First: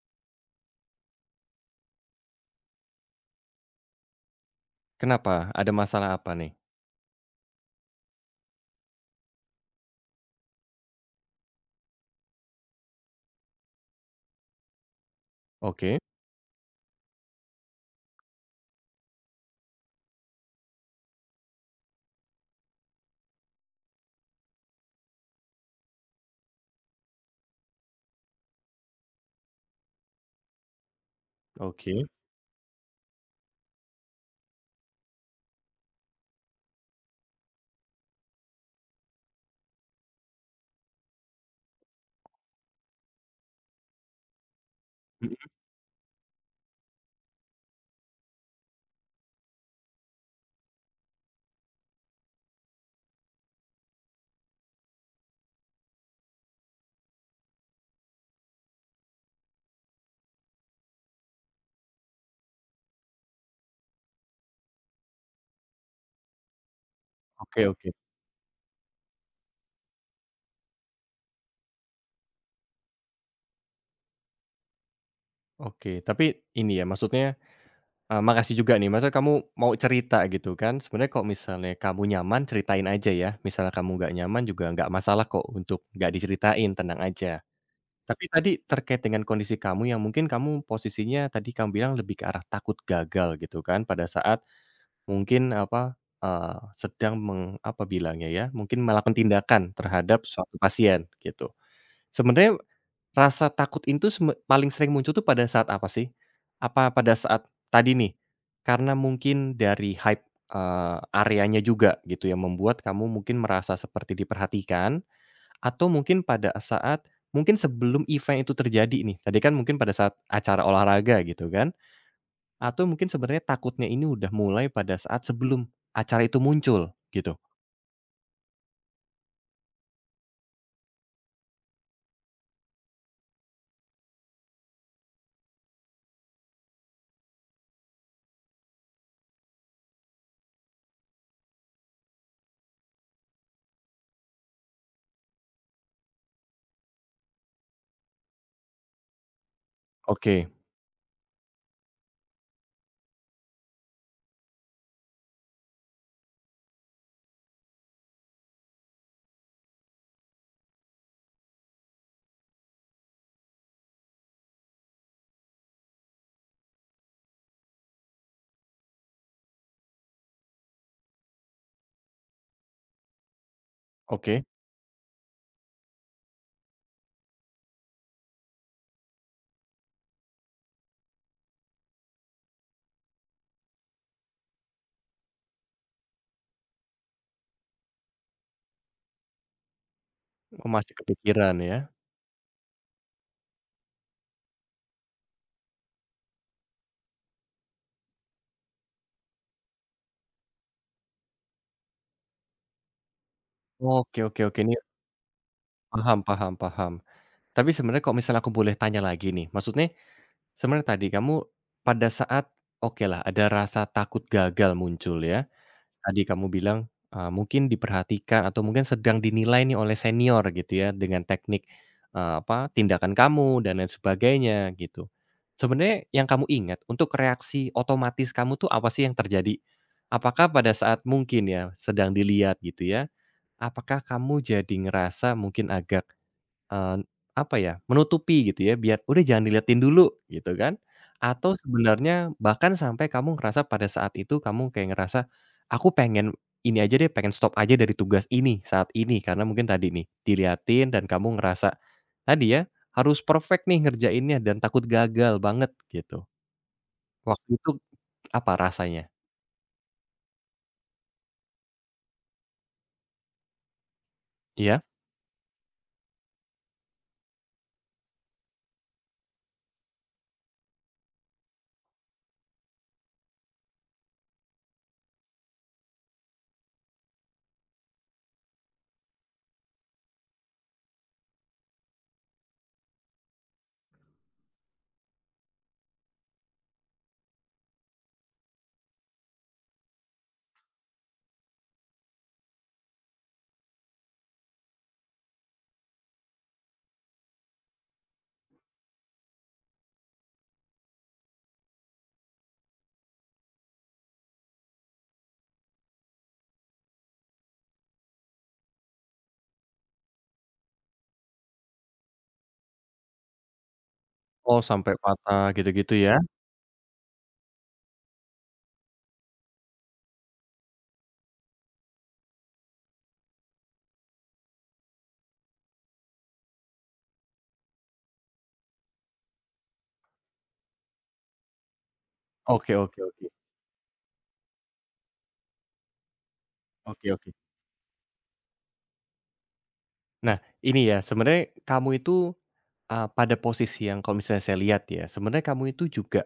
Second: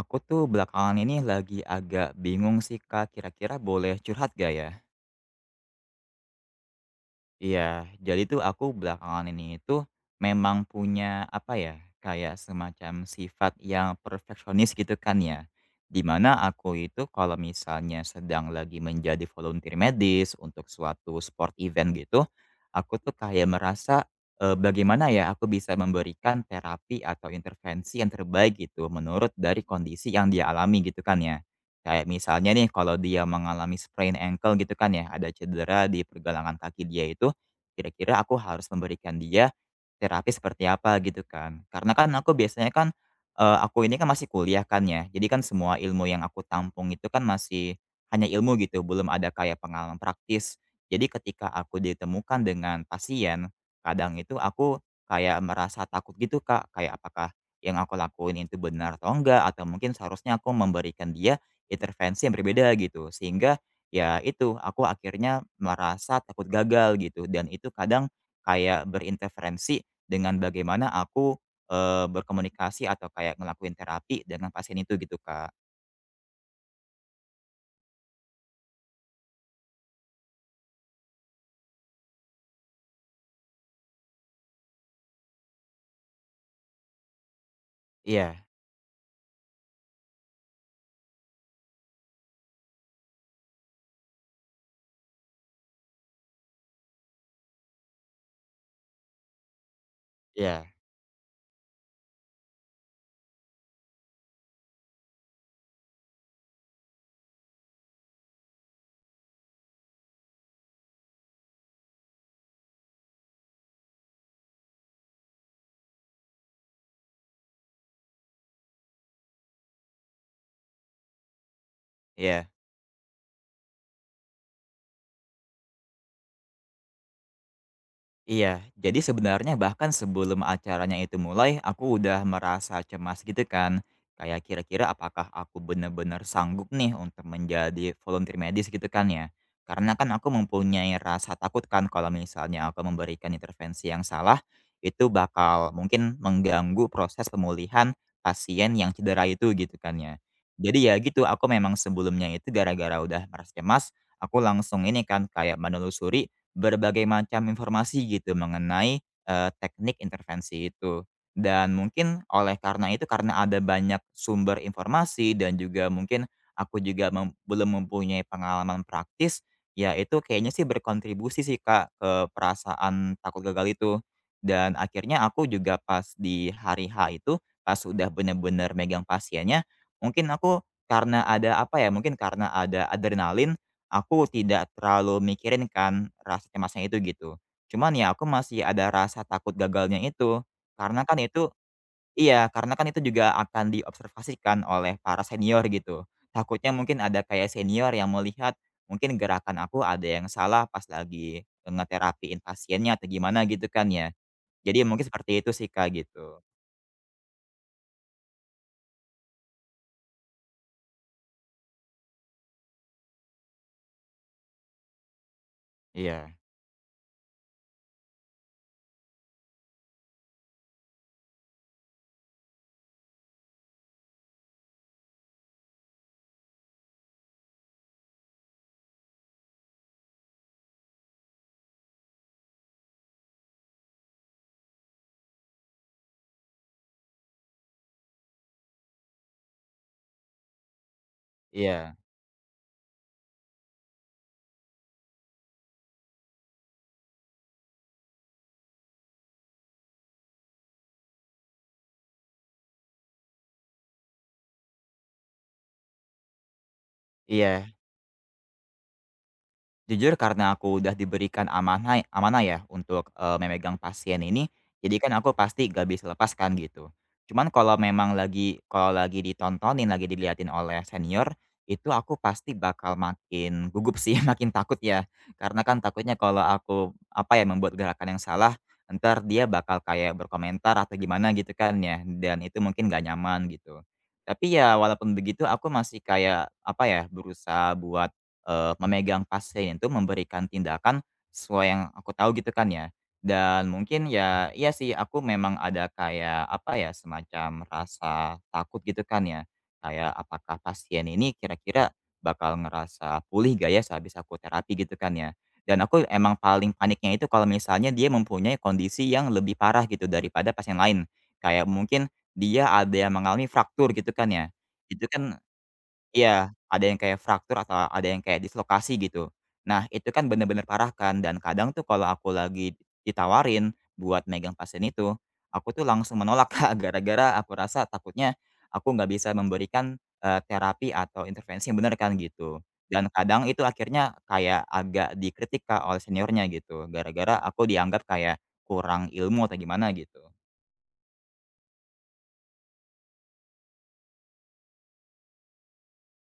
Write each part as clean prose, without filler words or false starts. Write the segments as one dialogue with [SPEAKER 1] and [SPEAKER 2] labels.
[SPEAKER 1] Aku tuh belakangan ini lagi agak bingung sih Kak, kira-kira boleh curhat gak ya?
[SPEAKER 2] Kenapa? Ada masalah apa nih?
[SPEAKER 1] Iya, jadi tuh aku belakangan ini itu memang punya apa ya, kayak semacam sifat yang perfeksionis gitu kan ya.
[SPEAKER 2] Oke,
[SPEAKER 1] Dimana aku itu kalau misalnya sedang lagi menjadi volunteer medis untuk suatu sport event gitu, aku tuh kayak merasa bagaimana ya aku bisa memberikan terapi atau intervensi yang terbaik gitu menurut dari kondisi yang dia alami gitu kan ya. Kayak
[SPEAKER 2] oke,
[SPEAKER 1] misalnya nih kalau dia mengalami sprain ankle gitu kan ya, ada cedera di pergelangan kaki dia itu kira-kira aku harus memberikan dia terapi seperti apa gitu kan. Karena kan aku biasanya kan, aku ini kan masih kuliah kan ya, jadi kan
[SPEAKER 2] mhm,
[SPEAKER 1] semua ilmu yang aku tampung itu kan masih hanya ilmu gitu, belum ada kayak pengalaman praktis. Jadi ketika aku ditemukan dengan pasien, kadang itu aku kayak merasa takut gitu Kak, kayak apakah yang aku lakuin itu benar atau enggak, atau mungkin seharusnya aku memberikan dia intervensi yang berbeda gitu. Ya itu, aku akhirnya merasa takut gagal gitu dan
[SPEAKER 2] oke,
[SPEAKER 1] itu
[SPEAKER 2] oke,
[SPEAKER 1] kadang kayak berinterferensi dengan bagaimana aku, berkomunikasi atau kayak ngelakuin terapi dengan pasien itu gitu, Kak.
[SPEAKER 2] oke. Tapi ini ya maksudnya, makasih juga nih maksudnya kamu mau cerita gitu kan. Sebenarnya kalau misalnya kamu nyaman ceritain aja ya, misalnya kamu nggak nyaman juga nggak masalah kok untuk nggak diceritain, tenang aja. Tapi
[SPEAKER 1] Iya,
[SPEAKER 2] tadi terkait dengan kondisi kamu yang mungkin kamu posisinya tadi kamu bilang lebih ke arah takut gagal gitu kan pada saat mungkin apa, sedang meng apa bilangnya ya, mungkin melakukan tindakan terhadap suatu
[SPEAKER 1] iya.
[SPEAKER 2] pasien gitu. Sebenarnya rasa takut itu seme paling sering muncul tuh pada saat apa sih? Apa pada saat tadi nih, karena mungkin dari hype, areanya juga gitu yang membuat kamu mungkin merasa seperti diperhatikan, atau mungkin pada saat mungkin sebelum event itu terjadi nih, tadi kan mungkin pada saat acara olahraga gitu kan,
[SPEAKER 1] Iya.
[SPEAKER 2] atau mungkin sebenarnya takutnya ini udah mulai pada saat sebelum acara itu muncul gitu?
[SPEAKER 1] Iya, jadi sebenarnya bahkan sebelum acaranya itu mulai, aku udah merasa cemas gitu kan. Kayak kira-kira apakah aku benar-benar sanggup nih untuk menjadi volunteer medis gitu kan ya. Karena kan aku mempunyai rasa takut kan kalau misalnya aku memberikan intervensi yang salah, itu bakal mungkin mengganggu proses pemulihan pasien yang cedera itu gitu kan ya.
[SPEAKER 2] Oke,
[SPEAKER 1] Jadi ya gitu, aku memang sebelumnya itu gara-gara udah merasa cemas, aku langsung ini kan kayak menelusuri berbagai macam informasi gitu mengenai, teknik intervensi itu. Dan mungkin oleh karena itu, karena ada banyak sumber informasi dan juga mungkin aku juga belum mempunyai pengalaman praktis, ya itu kayaknya sih berkontribusi sih Kak, ke perasaan takut gagal itu.
[SPEAKER 2] oke,
[SPEAKER 1] Dan akhirnya aku juga pas di hari H itu, pas sudah benar-benar megang pasiennya, mungkin aku karena ada apa ya, mungkin karena ada adrenalin. Aku tidak terlalu mikirin kan rasa cemasnya itu gitu. Cuman ya aku masih ada rasa takut gagalnya itu,
[SPEAKER 2] oh masih
[SPEAKER 1] karena kan itu
[SPEAKER 2] kepikiran ya.
[SPEAKER 1] iya, karena kan itu juga akan diobservasikan oleh para senior gitu. Takutnya mungkin ada kayak senior yang melihat mungkin gerakan aku ada yang salah pas lagi ngeterapiin pasiennya atau gimana gitu kan ya.
[SPEAKER 2] Oke, oke, oke, ini
[SPEAKER 1] Jadi mungkin seperti itu sih Kak
[SPEAKER 2] paham,
[SPEAKER 1] gitu.
[SPEAKER 2] paham, paham. Tapi sebenarnya kalau misalnya aku boleh tanya lagi nih, maksudnya sebenarnya tadi kamu pada saat okelah ada rasa takut gagal muncul ya. Tadi
[SPEAKER 1] Iya,
[SPEAKER 2] kamu bilang, mungkin diperhatikan atau mungkin sedang dinilai nih oleh senior gitu ya dengan teknik, apa, tindakan kamu dan lain sebagainya gitu. Sebenarnya yang kamu ingat untuk reaksi otomatis kamu tuh apa sih yang terjadi? Apakah pada saat mungkin ya sedang dilihat gitu ya, apakah kamu jadi ngerasa mungkin agak Eee, apa ya, menutupi gitu ya, biar, "Udah jangan diliatin dulu," gitu kan. Atau
[SPEAKER 1] iya,
[SPEAKER 2] sebenarnya bahkan sampai kamu ngerasa pada saat itu kamu kayak ngerasa, "Aku pengen ini aja deh, pengen stop aja dari tugas ini, saat ini." Karena mungkin tadi nih, diliatin dan kamu ngerasa tadi ya, harus perfect nih ngerjainnya dan takut gagal banget gitu. Waktu itu
[SPEAKER 1] iya.
[SPEAKER 2] apa rasanya?
[SPEAKER 1] Jujur karena aku udah diberikan amanah amanah ya untuk, memegang pasien ini,
[SPEAKER 2] Iya?
[SPEAKER 1] jadi kan aku pasti gak bisa lepaskan gitu. Cuman kalau lagi ditontonin, lagi diliatin oleh senior, itu aku pasti bakal makin gugup sih, makin takut ya. Karena kan takutnya kalau aku, apa ya, membuat gerakan yang salah, ntar dia bakal kayak berkomentar atau gimana gitu kan ya, dan itu mungkin gak nyaman gitu. Tapi ya walaupun begitu aku masih kayak, apa ya, berusaha buat memegang pasien itu memberikan tindakan sesuai yang aku tahu gitu kan ya. Dan mungkin ya, iya sih aku memang ada kayak apa ya, semacam rasa takut gitu kan ya. Kayak apakah pasien ini kira-kira bakal ngerasa pulih gak ya sehabis aku terapi gitu kan ya. Dan aku emang paling paniknya itu kalau misalnya dia mempunyai kondisi yang lebih parah gitu daripada pasien lain. Kayak mungkin dia ada yang mengalami fraktur gitu kan ya.
[SPEAKER 2] Oh, sampai
[SPEAKER 1] Itu kan
[SPEAKER 2] patah gitu-gitu ya?
[SPEAKER 1] Iya, ada yang kayak fraktur atau ada yang kayak dislokasi gitu. Nah, itu kan bener-bener parah kan dan kadang tuh kalau aku lagi ditawarin buat megang pasien itu, aku tuh langsung menolak Kak, gara-gara aku rasa takutnya aku nggak bisa memberikan, terapi atau intervensi yang bener kan gitu.
[SPEAKER 2] Oke, oke,
[SPEAKER 1] Dan
[SPEAKER 2] oke.
[SPEAKER 1] kadang itu akhirnya kayak agak dikritik Kak, oleh seniornya gitu,
[SPEAKER 2] Oke, oke.
[SPEAKER 1] gara-gara aku dianggap kayak kurang ilmu atau gimana gitu.
[SPEAKER 2] Nah, ini ya, sebenarnya kamu itu pada posisi yang kalau misalnya saya lihat ya, sebenarnya kamu itu juga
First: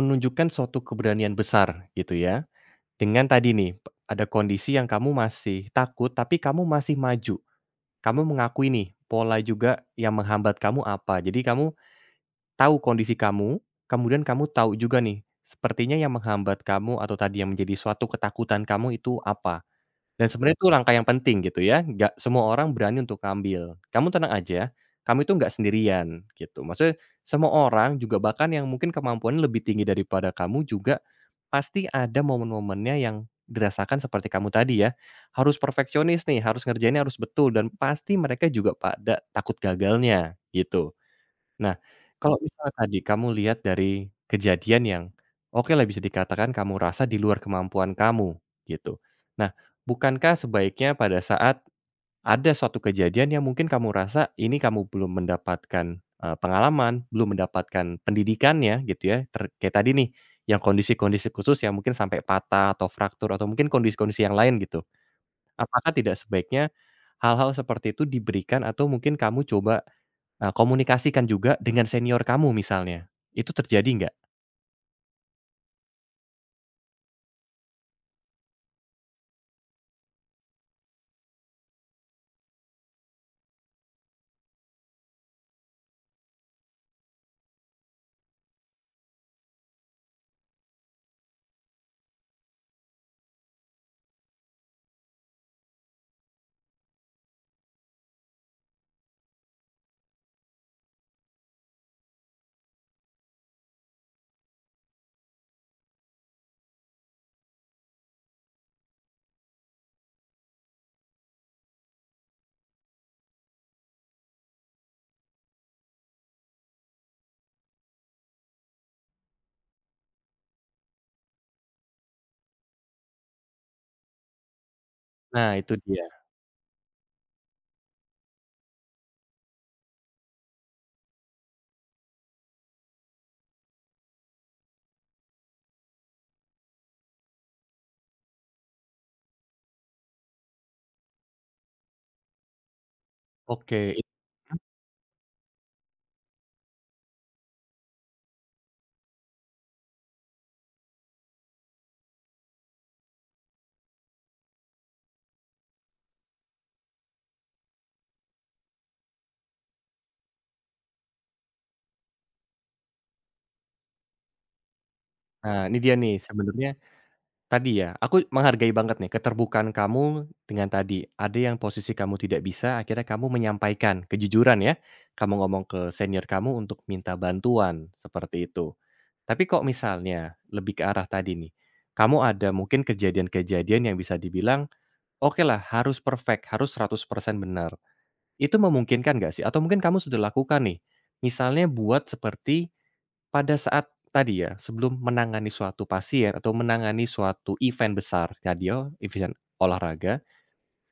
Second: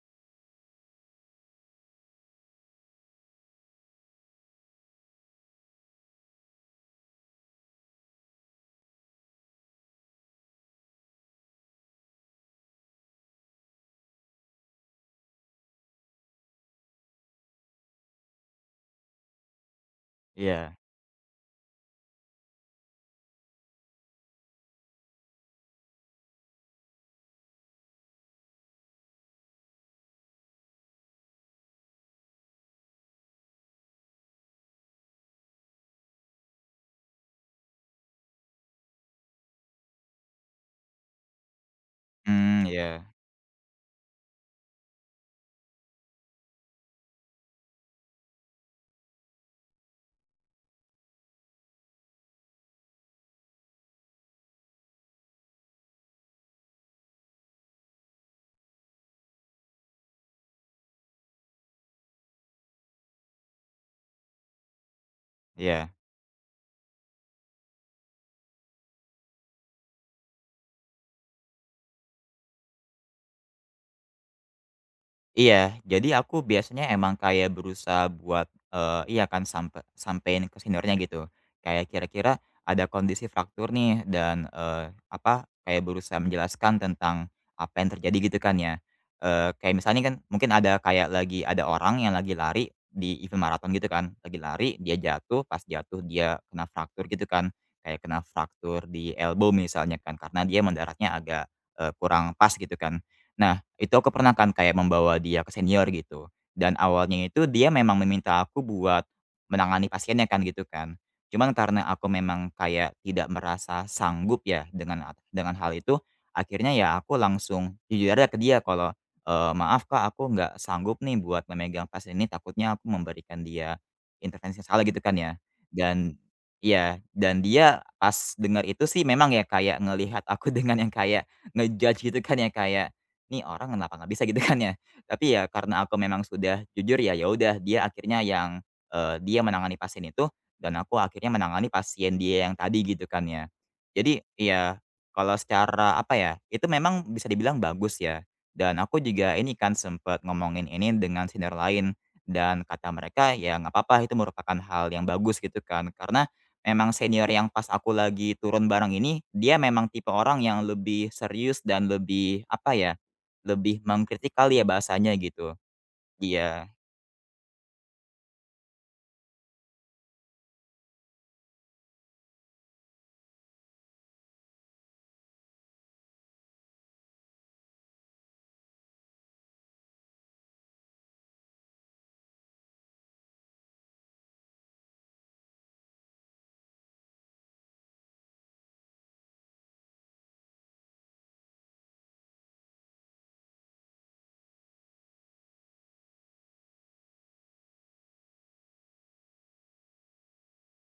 [SPEAKER 2] menunjukkan suatu keberanian besar gitu ya, dengan tadi nih, p ada kondisi yang kamu masih takut, tapi kamu masih maju. Kamu mengakui nih, pola juga yang menghambat kamu apa. Jadi kamu tahu kondisi kamu, kemudian kamu tahu juga nih, sepertinya yang menghambat kamu atau tadi yang menjadi suatu ketakutan kamu itu apa. Dan sebenarnya itu
[SPEAKER 1] Iya,
[SPEAKER 2] langkah yang penting gitu ya, nggak semua orang berani untuk ngambil. Kamu tenang aja, kamu itu nggak sendirian gitu. Maksudnya semua orang juga bahkan yang mungkin kemampuannya lebih tinggi daripada kamu juga, pasti ada momen-momennya yang dirasakan seperti kamu tadi ya. Harus perfeksionis nih, harus ngerjainnya harus betul dan pasti mereka juga pada takut gagalnya gitu. Nah, kalau
[SPEAKER 1] hmm,
[SPEAKER 2] misalnya tadi
[SPEAKER 1] iya,
[SPEAKER 2] kamu lihat dari kejadian yang oke lah bisa dikatakan kamu rasa di luar kemampuan kamu, gitu. Nah, bukankah sebaiknya pada saat ada suatu kejadian yang mungkin kamu rasa ini kamu belum mendapatkan, pengalaman, belum mendapatkan pendidikannya gitu ya, ter kayak tadi nih, yang kondisi-kondisi khusus yang mungkin sampai patah atau fraktur atau mungkin kondisi-kondisi yang lain gitu.
[SPEAKER 1] iya.
[SPEAKER 2] Apakah tidak sebaiknya hal-hal seperti itu diberikan atau mungkin kamu coba. Nah, komunikasikan juga dengan senior kamu misalnya, itu terjadi nggak?
[SPEAKER 1] Iya, jadi aku biasanya emang kayak berusaha buat, iya kan sampein ke seniornya gitu. Kayak kira-kira ada kondisi fraktur nih dan, apa, kayak berusaha menjelaskan tentang apa yang terjadi gitu kan ya. Kayak misalnya kan mungkin ada kayak lagi ada orang yang lagi lari di event maraton gitu kan, lagi lari dia jatuh, pas jatuh dia kena fraktur gitu kan. Kayak kena fraktur di elbow misalnya kan karena dia mendaratnya agak, kurang pas gitu kan. Nah itu aku pernah kan kayak membawa dia ke senior gitu, dan awalnya itu dia memang meminta aku buat menangani pasiennya kan gitu kan. Cuman karena aku memang kayak tidak merasa sanggup ya dengan hal itu, akhirnya ya aku langsung jujur aja ke dia kalau, "Maaf Kak, aku nggak sanggup nih buat memegang pasien ini, takutnya aku memberikan dia intervensi yang salah," gitu kan ya.
[SPEAKER 2] Nah itu dia.
[SPEAKER 1] Dan iya, dan dia pas dengar itu sih memang ya kayak ngelihat aku dengan yang kayak ngejudge judge gitu kan ya, kayak nih orang kenapa nggak bisa gitu kan ya. Tapi ya karena aku memang sudah jujur ya, ya udah dia akhirnya dia menangani pasien itu dan aku akhirnya menangani pasien dia yang tadi gitu kan ya.
[SPEAKER 2] Oke, it
[SPEAKER 1] Jadi ya kalau secara apa ya, itu memang bisa dibilang bagus ya dan aku juga ini kan sempat ngomongin ini dengan senior lain dan kata mereka ya nggak apa-apa itu merupakan hal yang bagus gitu kan. Karena memang senior yang pas aku lagi turun bareng ini, dia memang tipe orang yang lebih serius dan lebih apa ya lebih mengkritik kali ya bahasanya gitu.
[SPEAKER 2] nah ini dia nih
[SPEAKER 1] Iya.
[SPEAKER 2] sebenarnya tadi ya, aku menghargai banget nih keterbukaan kamu dengan tadi, ada yang posisi kamu tidak bisa akhirnya kamu menyampaikan kejujuran ya, kamu ngomong ke senior kamu untuk minta bantuan, seperti itu. Tapi kok misalnya lebih ke arah tadi nih, kamu ada mungkin kejadian-kejadian yang bisa dibilang, oke lah harus perfect, harus 100% benar. Itu memungkinkan nggak sih? Atau mungkin kamu sudah lakukan nih, misalnya buat seperti pada saat tadi ya, sebelum menangani suatu pasien atau menangani suatu event besar, radio, event olahraga,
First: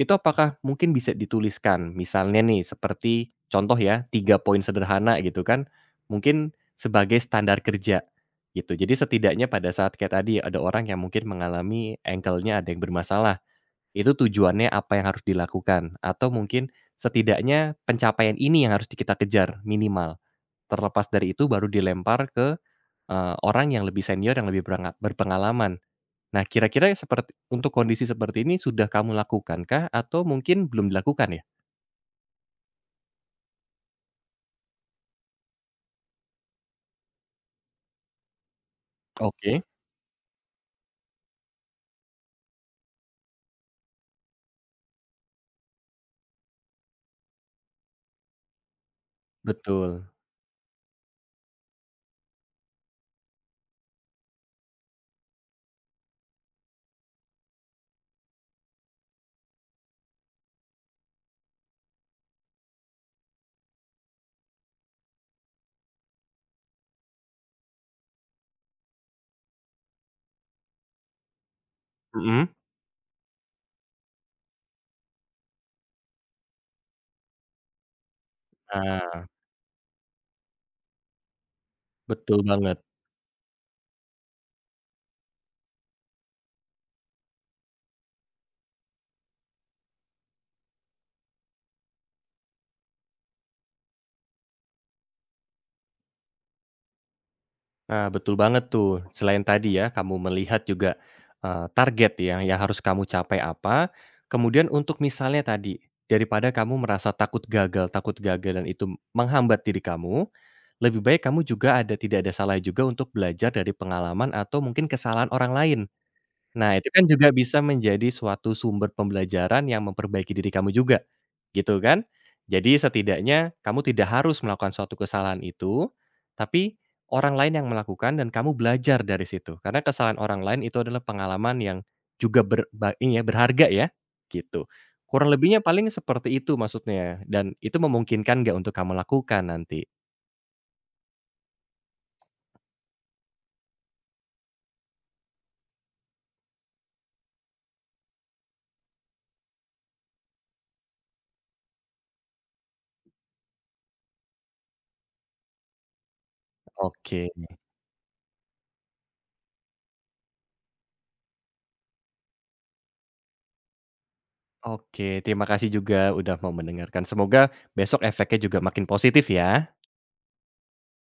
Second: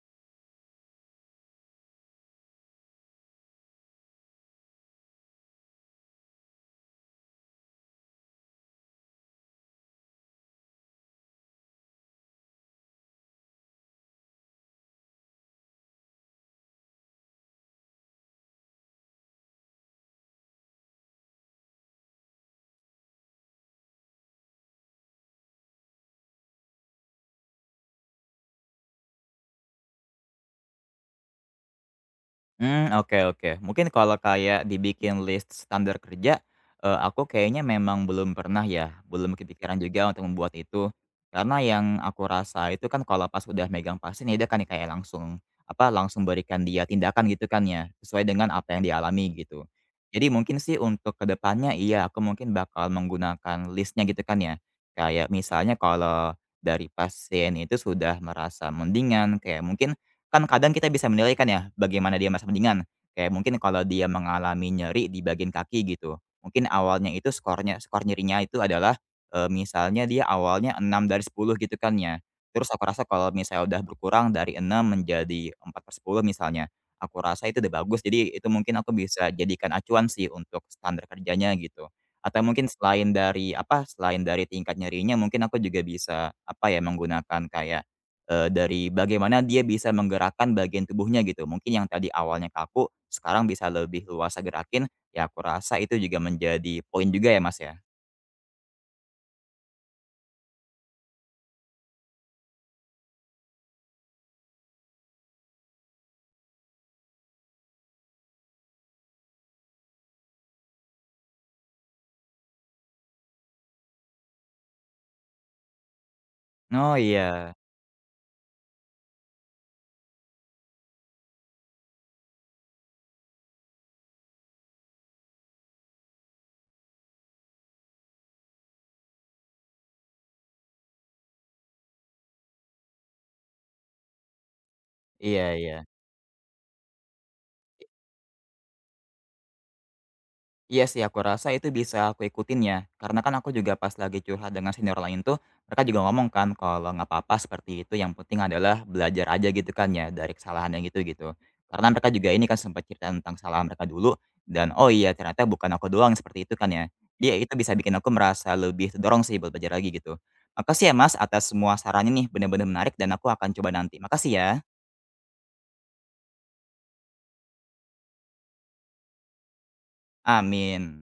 [SPEAKER 2] itu apakah mungkin bisa dituliskan? Misalnya nih, seperti contoh ya, 3 poin sederhana gitu kan, mungkin sebagai standar kerja, gitu. Jadi setidaknya pada saat kayak tadi, ada orang yang mungkin mengalami ankle-nya ada yang bermasalah itu tujuannya apa yang harus dilakukan, atau mungkin setidaknya pencapaian ini yang harus di kita kejar minimal. Terlepas dari itu baru dilempar ke, orang yang lebih senior, yang lebih berenga berpengalaman. Nah, kira-kira seperti untuk kondisi seperti ini sudah kamu lakukankah atau mungkin belum dilakukan ya?
[SPEAKER 1] Hmm, oke, oke. Mungkin kalau kayak dibikin list standar kerja, aku kayaknya memang belum pernah ya, belum
[SPEAKER 2] Oke,
[SPEAKER 1] kepikiran juga untuk membuat itu. Karena yang aku rasa itu kan kalau pas udah megang pasien ya udah kan kayak langsung, apa, langsung berikan dia tindakan gitu kan ya, sesuai dengan apa yang dialami gitu.
[SPEAKER 2] betul.
[SPEAKER 1] Jadi mungkin sih untuk kedepannya iya, aku mungkin bakal menggunakan listnya gitu kan ya. Kayak misalnya kalau dari pasien itu sudah merasa mendingan, kayak mungkin kan kadang kita bisa menilai kan ya, bagaimana dia merasa mendingan. Kayak mungkin kalau dia mengalami nyeri di bagian kaki gitu, mungkin awalnya itu skor nyerinya itu adalah, misalnya dia awalnya 6 dari 10 gitu kan ya.
[SPEAKER 2] Mhm.
[SPEAKER 1] Terus aku rasa kalau misalnya udah berkurang dari 6 menjadi 4 per 10 misalnya, aku rasa itu udah bagus. Jadi itu mungkin aku
[SPEAKER 2] Nah,
[SPEAKER 1] bisa jadikan acuan sih untuk standar kerjanya gitu. Atau
[SPEAKER 2] betul
[SPEAKER 1] mungkin
[SPEAKER 2] banget.
[SPEAKER 1] selain dari apa, selain dari tingkat nyerinya mungkin aku juga bisa, apa ya, menggunakan kayak dari bagaimana dia bisa menggerakkan bagian tubuhnya gitu. Mungkin yang tadi awalnya kaku, sekarang bisa lebih luasa gerakin, ya aku rasa itu juga menjadi poin juga ya, Mas, ya?
[SPEAKER 2] Nah, betul banget tuh. Selain tadi ya, kamu melihat juga, target ya yang harus kamu capai apa, kemudian untuk misalnya tadi, daripada kamu merasa takut gagal dan itu menghambat diri kamu, lebih baik kamu juga ada tidak ada salah juga untuk belajar dari pengalaman atau mungkin kesalahan orang lain. Nah, itu
[SPEAKER 1] Oh
[SPEAKER 2] kan juga
[SPEAKER 1] iya,
[SPEAKER 2] bisa menjadi suatu sumber pembelajaran yang memperbaiki diri kamu juga, gitu kan? Jadi setidaknya kamu tidak harus melakukan suatu kesalahan itu, tapi orang lain yang melakukan dan kamu belajar dari situ. Karena kesalahan orang lain itu adalah pengalaman yang juga ber ba ini ya, berharga ya, gitu. Kurang
[SPEAKER 1] iya,
[SPEAKER 2] lebihnya
[SPEAKER 1] iya.
[SPEAKER 2] paling seperti itu maksudnya dan itu memungkinkan nggak untuk kamu lakukan nanti?
[SPEAKER 1] Iya sih, aku rasa itu bisa aku ikutin ya. Karena kan aku juga pas lagi curhat dengan senior lain tuh, mereka juga ngomong kan kalau nggak apa-apa seperti itu, yang penting adalah belajar aja gitu kan ya dari kesalahan yang gitu gitu. Karena mereka juga ini kan sempat cerita tentang kesalahan mereka dulu dan oh iya ternyata bukan aku doang yang seperti itu kan ya.
[SPEAKER 2] Oke,
[SPEAKER 1] Dia itu bisa bikin aku merasa lebih terdorong sih buat belajar lagi gitu. Makasih ya Mas atas semua sarannya nih, bener-bener menarik dan aku akan coba nanti. Makasih ya.
[SPEAKER 2] oke, terima kasih juga udah mau mendengarkan. Semoga besok efeknya juga makin positif ya.
[SPEAKER 1] Amin.